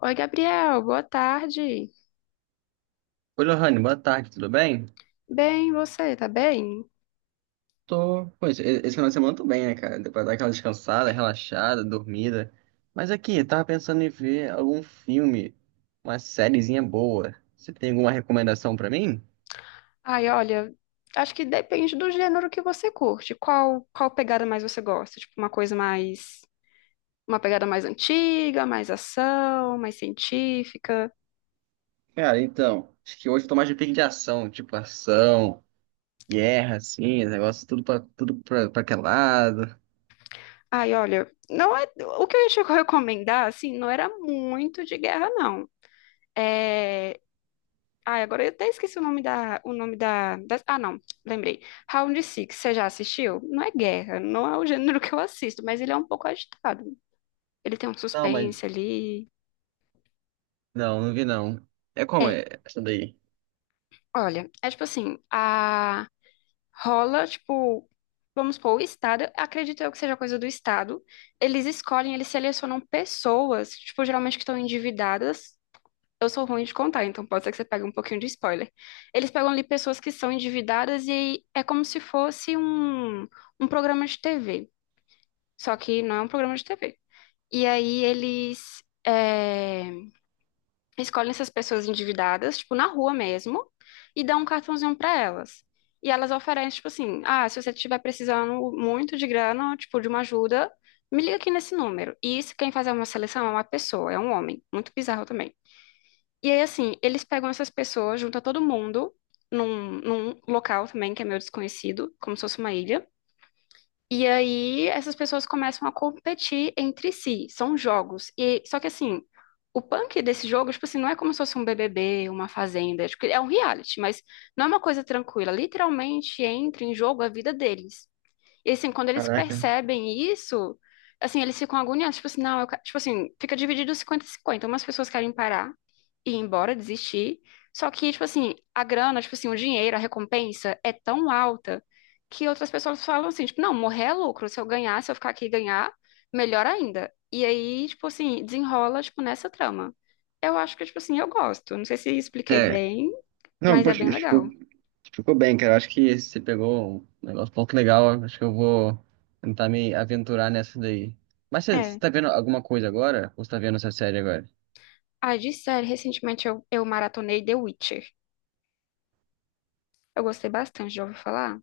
Oi, Gabriel, boa tarde. Oi, Lohane, boa tarde, tudo bem? Bem, você, tá bem? Tô, pois, esse final de semana eu tô bem, né, cara? Deu pra dar aquela descansada, relaxada, dormida. Mas aqui, eu tava pensando em ver algum filme, uma sériezinha boa. Você tem alguma recomendação pra mim? Ai, olha, acho que depende do gênero que você curte. Qual pegada mais você gosta? Tipo, uma pegada mais antiga, mais ação, mais científica. Cara, então, acho que hoje eu tô mais de pique de ação, tipo ação, guerra, assim, negócio tudo pra, pra aquele lado. Ai, olha, não é, o que eu ia te recomendar, assim, não era muito de guerra, não. É, ai, agora eu até esqueci o nome da, da- ah, não, lembrei. Round Six, você já assistiu? Não é guerra, não é o gênero que eu assisto, mas ele é um pouco agitado. Ele tem um Não, mas, suspense ali. não, vi não. É como É, é essa daí? olha, é tipo assim, a rola, tipo, vamos supor, o Estado, acredito eu que seja coisa do Estado. Eles escolhem, eles selecionam pessoas, tipo, geralmente que estão endividadas. Eu sou ruim de contar, então pode ser que você pegue um pouquinho de spoiler. Eles pegam ali pessoas que são endividadas e é como se fosse um programa de TV. Só que não é um programa de TV. E aí eles escolhem essas pessoas endividadas, tipo, na rua mesmo, e dão um cartãozinho pra elas. E elas oferecem, tipo assim, ah, se você estiver precisando muito de grana, tipo, de uma ajuda, me liga aqui nesse número. E isso, quem faz uma seleção é uma pessoa, é um homem. Muito bizarro também. E aí, assim, eles pegam essas pessoas, juntam todo mundo num local também que é meio desconhecido, como se fosse uma ilha. E aí essas pessoas começam a competir entre si, são jogos. E só que assim, o punk desse jogo, tipo assim, não é como se fosse um BBB, uma fazenda, é, tipo, é um reality, mas não é uma coisa tranquila. Literalmente entra em jogo a vida deles. E assim, quando eles Caraca. percebem isso, assim, eles ficam agoniados, tipo assim, não, eu, ca- tipo assim, fica dividido 50-50. Umas pessoas querem parar e ir embora, desistir. Só que, tipo assim, a grana, tipo assim, o dinheiro, a recompensa é tão alta que outras pessoas falam assim, tipo, não, morrer é lucro. Se eu ganhar, se eu ficar aqui e ganhar, melhor ainda. E aí, tipo assim, desenrola, tipo, nessa trama. Eu acho que, tipo assim, eu gosto. Não sei se expliquei É. bem, Não, mas é poxa, bem legal. ficou bem, cara. Eu acho que você pegou um negócio um pouco legal. Eu acho que eu vou tentar me aventurar nessa daí. Mas você É. tá vendo alguma coisa agora? Ou você tá vendo essa série agora? Ah, de série, recentemente eu maratonei The Witcher. Eu gostei bastante, já ouvi falar?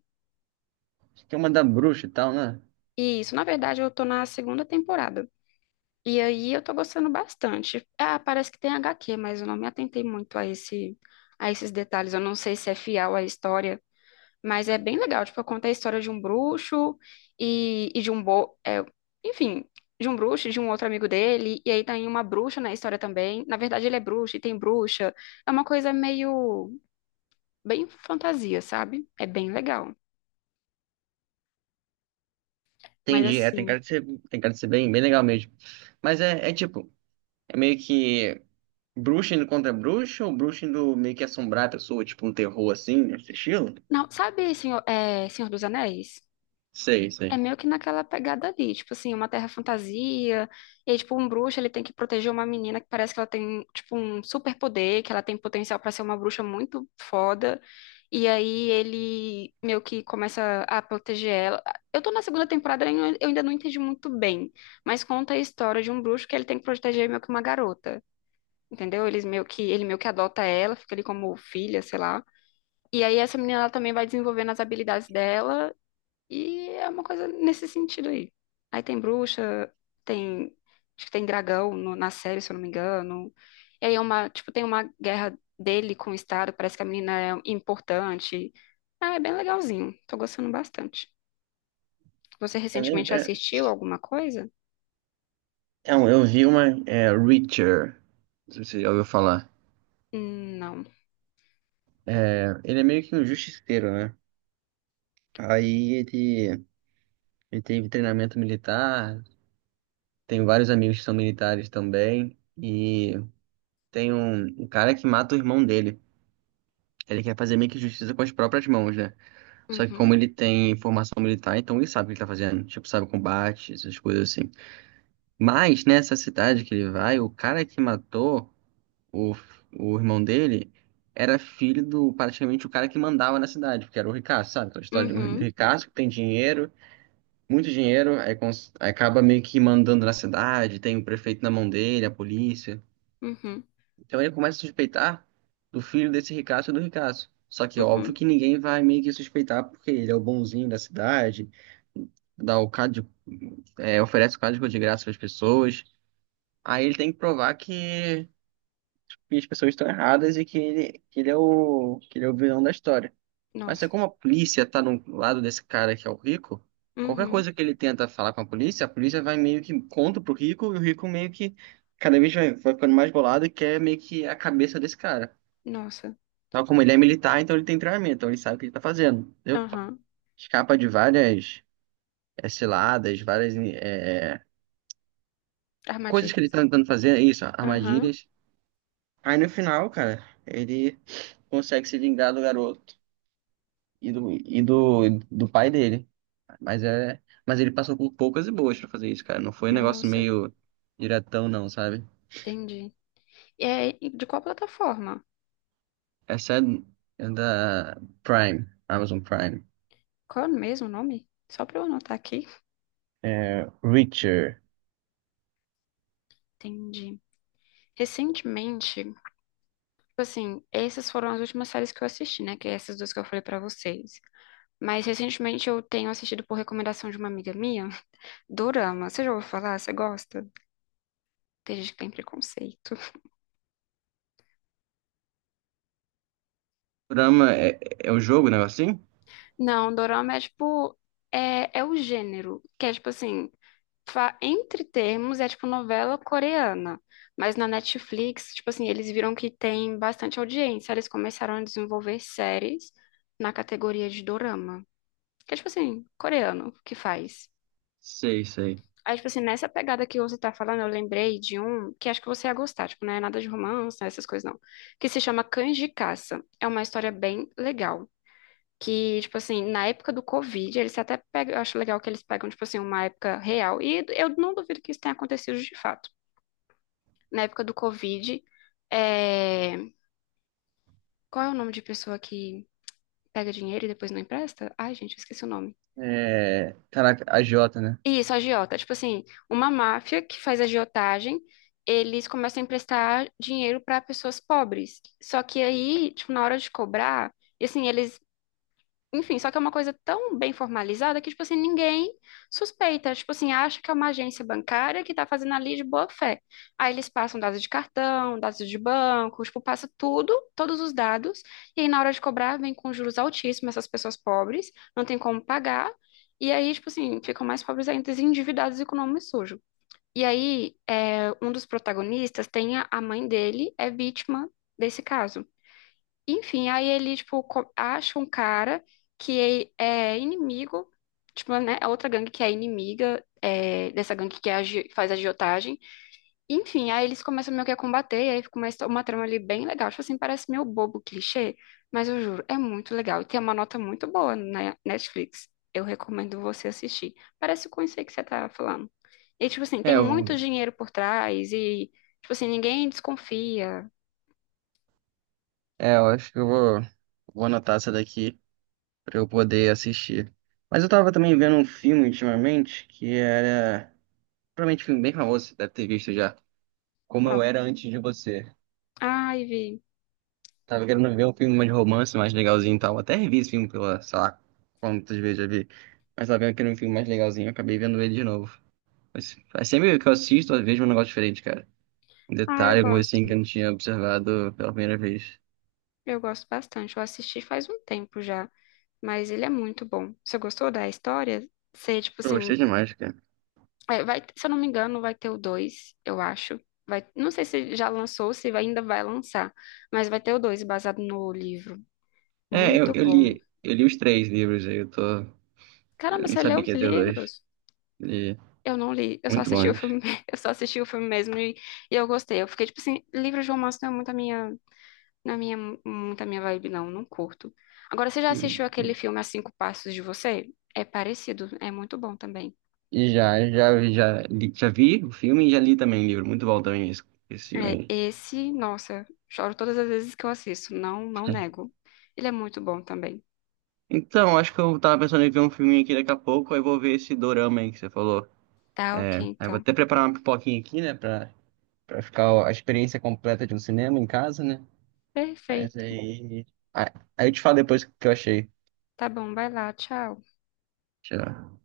Acho que é uma da bruxa e tal, né? Isso, na verdade, eu tô na segunda temporada. E aí eu tô gostando bastante. Ah, parece que tem HQ, mas eu não me atentei muito a esses detalhes. Eu não sei se é fiel à história, mas é bem legal. Tipo, conta a história de um bruxo e de um enfim, de um bruxo e de um outro amigo dele. E aí tem uma bruxa na história também. Na verdade, ele é bruxo e tem bruxa. É uma coisa meio... bem fantasia, sabe? É bem legal. Mas Entendi. É, tem assim... cara de ser, tem cara de ser bem, bem legal mesmo. Mas é, é tipo, é meio que bruxa indo contra bruxa ou bruxa indo meio que assombrar a pessoa, tipo um terror assim, nesse estilo? Não, sabe, senhor, é, Senhor dos Anéis? Sei, sei. É meio que naquela pegada ali, tipo assim, uma terra fantasia, e aí, tipo, um bruxo, ele tem que proteger uma menina que parece que ela tem, tipo, um superpoder, que ela tem potencial pra ser uma bruxa muito foda, e aí ele meio que começa a proteger ela. Eu tô na segunda temporada e eu ainda não entendi muito bem, mas conta a história de um bruxo que ele tem que proteger meio que uma garota, entendeu? Eles meio que, ele meio que adota ela, fica ali como filha, sei lá. E aí essa menina ela também vai desenvolvendo as habilidades dela e é uma coisa nesse sentido aí. Aí tem bruxa, tem acho que tem dragão na série, se eu não me engano. E aí é uma, tipo, tem uma guerra dele com o Estado, parece que a menina é importante. Ah, é bem legalzinho. Tô gostando bastante. Você É, meio- recentemente é, assistiu alguma coisa? Eu vi uma, é, Reacher. Não sei se você já ouviu falar. Não. Ele é meio que um justiceiro, né? Aí ele teve treinamento militar, tem vários amigos que são militares também, e tem um, um cara que mata o irmão dele. Ele quer fazer meio que justiça com as próprias mãos, né? Só que Uhum. como ele tem formação militar, então ele sabe o que ele tá fazendo. Tipo, sabe o combate, essas coisas assim. Mas nessa cidade que ele vai, o cara que matou o, o irmão dele era filho do praticamente o cara que mandava na cidade, porque era o ricaço, sabe? Aquela história de um Uhum. ricaço que tem dinheiro muito dinheiro, aí acaba meio que mandando na cidade, tem o prefeito na mão dele, a polícia. Uhum. Então ele começa a suspeitar do filho desse ricaço e do ricaço. Só que óbvio Uhum. que ninguém vai meio que suspeitar porque ele é o bonzinho da cidade, dá o cádio, é, oferece o código de graça para as pessoas. Aí ele tem que provar que as pessoas estão erradas e que ele é o, que ele é o vilão da história. Mas é Nossa. como a polícia tá no lado desse cara que é o rico, qualquer Uhum. coisa que ele tenta falar com a polícia vai meio que contra pro rico e o rico meio que cada vez vai, vai ficando mais bolado e quer meio que a cabeça desse cara. Nossa. Tal como ele é militar, então ele tem treinamento, então ele sabe o que ele tá fazendo, entendeu? Aham. Escapa de várias ciladas, várias coisas que ele Armadilhas. tá tentando fazer, é isso, Aham. armadilhas. Aí no final, cara, ele consegue se vingar do garoto e do do pai dele. Mas é, mas ele passou com poucas e boas pra fazer isso, cara. Não foi um negócio Nossa. meio diretão, não, sabe? Entendi. É, e de qual plataforma? Essa é, é da Prime, Amazon Prime. Qual é mesmo o nome? Só pra eu anotar aqui. É, Reacher. Entendi. Recentemente, tipo assim, essas foram as últimas séries que eu assisti, né? Que é essas duas que eu falei pra vocês. Mas recentemente eu tenho assistido por recomendação de uma amiga minha, Dorama. Você já ouviu falar? Você gosta? Tem gente que tem preconceito. Programa é, é o jogo, né? Assim? Não, Dorama é tipo. É, é o gênero, que é tipo assim. Entre termos, é tipo novela coreana. Mas na Netflix, tipo assim, eles viram que tem bastante audiência. Eles começaram a desenvolver séries na categoria de dorama. Que é tipo assim, coreano que faz. Sei, sei. Aí, tipo assim, nessa pegada que você tá falando, eu lembrei de um que acho que você ia gostar. Tipo, não é nada de romance, né, essas coisas não. Que se chama Cães de Caça. É uma história bem legal. Que, tipo assim, na época do Covid, eles até pegam, eu acho legal que eles pegam, tipo assim, uma época real. E eu não duvido que isso tenha acontecido de fato. Na época do Covid. É... Qual é o nome de pessoa que pega dinheiro e depois não empresta? Ai, gente, eu esqueci o nome. É, caraca, a Jota, né? Isso, agiota. Tipo assim, uma máfia que faz agiotagem, eles começam a emprestar dinheiro para pessoas pobres. Só que aí, tipo, na hora de cobrar, e assim, eles enfim, só que é uma coisa tão bem formalizada que, tipo assim, ninguém suspeita. Tipo assim, acha que é uma agência bancária que tá fazendo ali de boa fé. Aí eles passam dados de cartão, dados de banco, tipo, passa tudo, todos os dados. E aí, na hora de cobrar, vem com juros altíssimos essas pessoas pobres, não tem como pagar. E aí, tipo assim, ficam mais pobres ainda, endividados e com o nome sujo. E aí, é, um dos protagonistas tem a mãe dele, é vítima desse caso. Enfim, aí ele, tipo, acha um cara que é inimigo, tipo, né, a outra gangue que é inimiga é, dessa gangue que faz agiotagem. Enfim, aí eles começam meio que a combater, e aí fica uma uma trama ali bem legal. Tipo assim, parece meio bobo, clichê, mas eu juro, é muito legal. E tem uma nota muito boa na Netflix. Eu recomendo você assistir. Parece com isso aí que você tá falando. E, tipo assim, É, tem muito eu, dinheiro por trás e, tipo assim, ninguém desconfia. é, eu acho que eu vou, vou anotar essa daqui pra eu poder assistir. Mas eu tava também vendo um filme ultimamente que era. Provavelmente um filme bem famoso, você deve ter visto já. Como Ó. eu era antes de você. Ai, vi. Tava querendo ver um filme mais de romance, mais legalzinho e tal. Até revi esse filme pela, sei lá, quantas vezes já vi. Mas tava vendo que era um filme mais legalzinho, eu acabei vendo ele de novo. Mas sempre que eu assisto, eu vejo um negócio diferente, cara. Um Ah, detalhe, eu alguma coisa assim que gosto. eu não tinha observado pela primeira vez. Eu gosto bastante. Eu assisti faz um tempo já, mas ele é muito bom. Você gostou da história? Você, tipo Eu assim, gostei demais, cara. é, vai, se eu não me engano, vai ter o dois, eu acho. Vai, não sei se já lançou, se vai- ainda vai lançar, mas vai ter o 2 baseado no livro. Muito bom. Eu li os 3 livros aí, eu tô. Eu Caramba, não você leu sabia que os ia ter dois. livros? Li Eu não li, eu só muito assisti o bons. filme, eu só assisti o filme mesmo, e eu gostei. Eu fiquei tipo assim, livro de romance não é muito a minha não é minha, muita minha vibe, não, não curto. Agora, você já assistiu aquele filme A 5 Passos de Você? É parecido, é muito bom também. E já, li, já vi o filme e já li também o livro. Muito bom também esse É, filme esse, nossa, choro todas as vezes que eu assisto, não, não aí. nego. Ele é muito bom também. Então, acho que eu tava pensando em ver um filminho aqui daqui a pouco, aí vou ver esse dorama aí que você falou. Tá É, ok, aí eu vou então. até preparar uma pipoquinha aqui, né, pra, pra ficar ó, a experiência completa de um cinema em casa, né? Mas Perfeito. aí. Aí aí eu te falo depois o que eu achei. Tá bom, vai lá, tchau. Tchau.